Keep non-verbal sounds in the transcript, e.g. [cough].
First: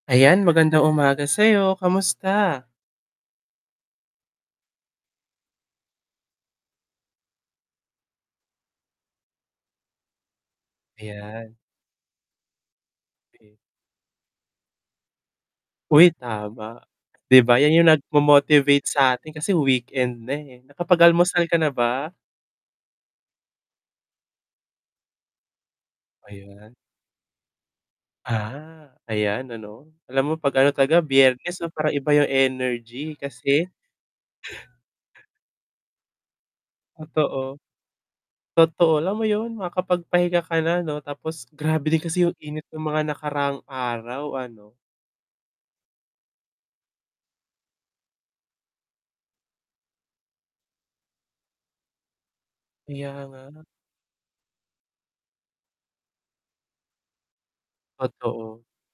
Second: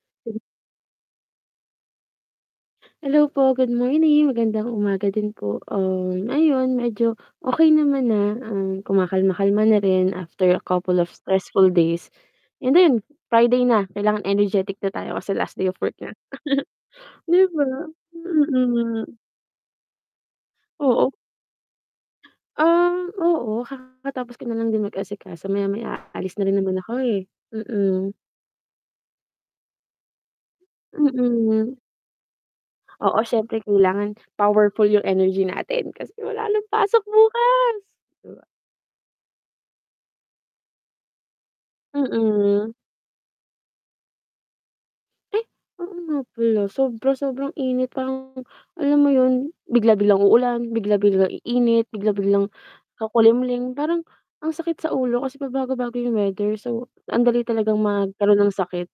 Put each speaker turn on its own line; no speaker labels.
[unintelligible]
Ayan, magandang umaga sa'yo, kamusta?
Hello po, good morning, magandang umaga din po, um, ayon medyo okey naman na and kumakalma-kalma na rin after a couple of
Ayan.
stressful days. And 'yun,
[unintelligible]
Friday na kailangan energetic na tayo kasi last day of work
Uy
na, [laughs]
tama, 'di
'di
ba yan yung
ba,
nagmo-motivate sa
mm.
atin kasi weekend na, eh,
Oo.
nakapag-almusal ka na ba?
Um, oo, kakatapos ko na lang din mag-asikaso, maya-maya alis na rin naman
Ayan.
ako, eh, mm.
Ah, ayan ano, alam mo 'pag ano talaga Biyernes 'no
Mm.
parang iba yung energy
Oo, siyempre
kasi
kailangan powerful yung energy natin, kasi wala ng pasok
Totoo.
bukas. 'Di ba?
Totoo, alam mo yun makapagpahinga ka na 'no, tapos grabe din kasi yung init
Mm.
ng mga nakaraang araw ano.
Ay, oo nga pala, sobra-sobrang init parang alam mo yun, bigla-biglang uulan, bigla-bigla iinit, bigla-biglang
Kaya nga.
kakulimlim parang ang sakit sa ulo kasi pabago-bago yung weather, so andali talagang magkaroon ng
Totoo.
sakit.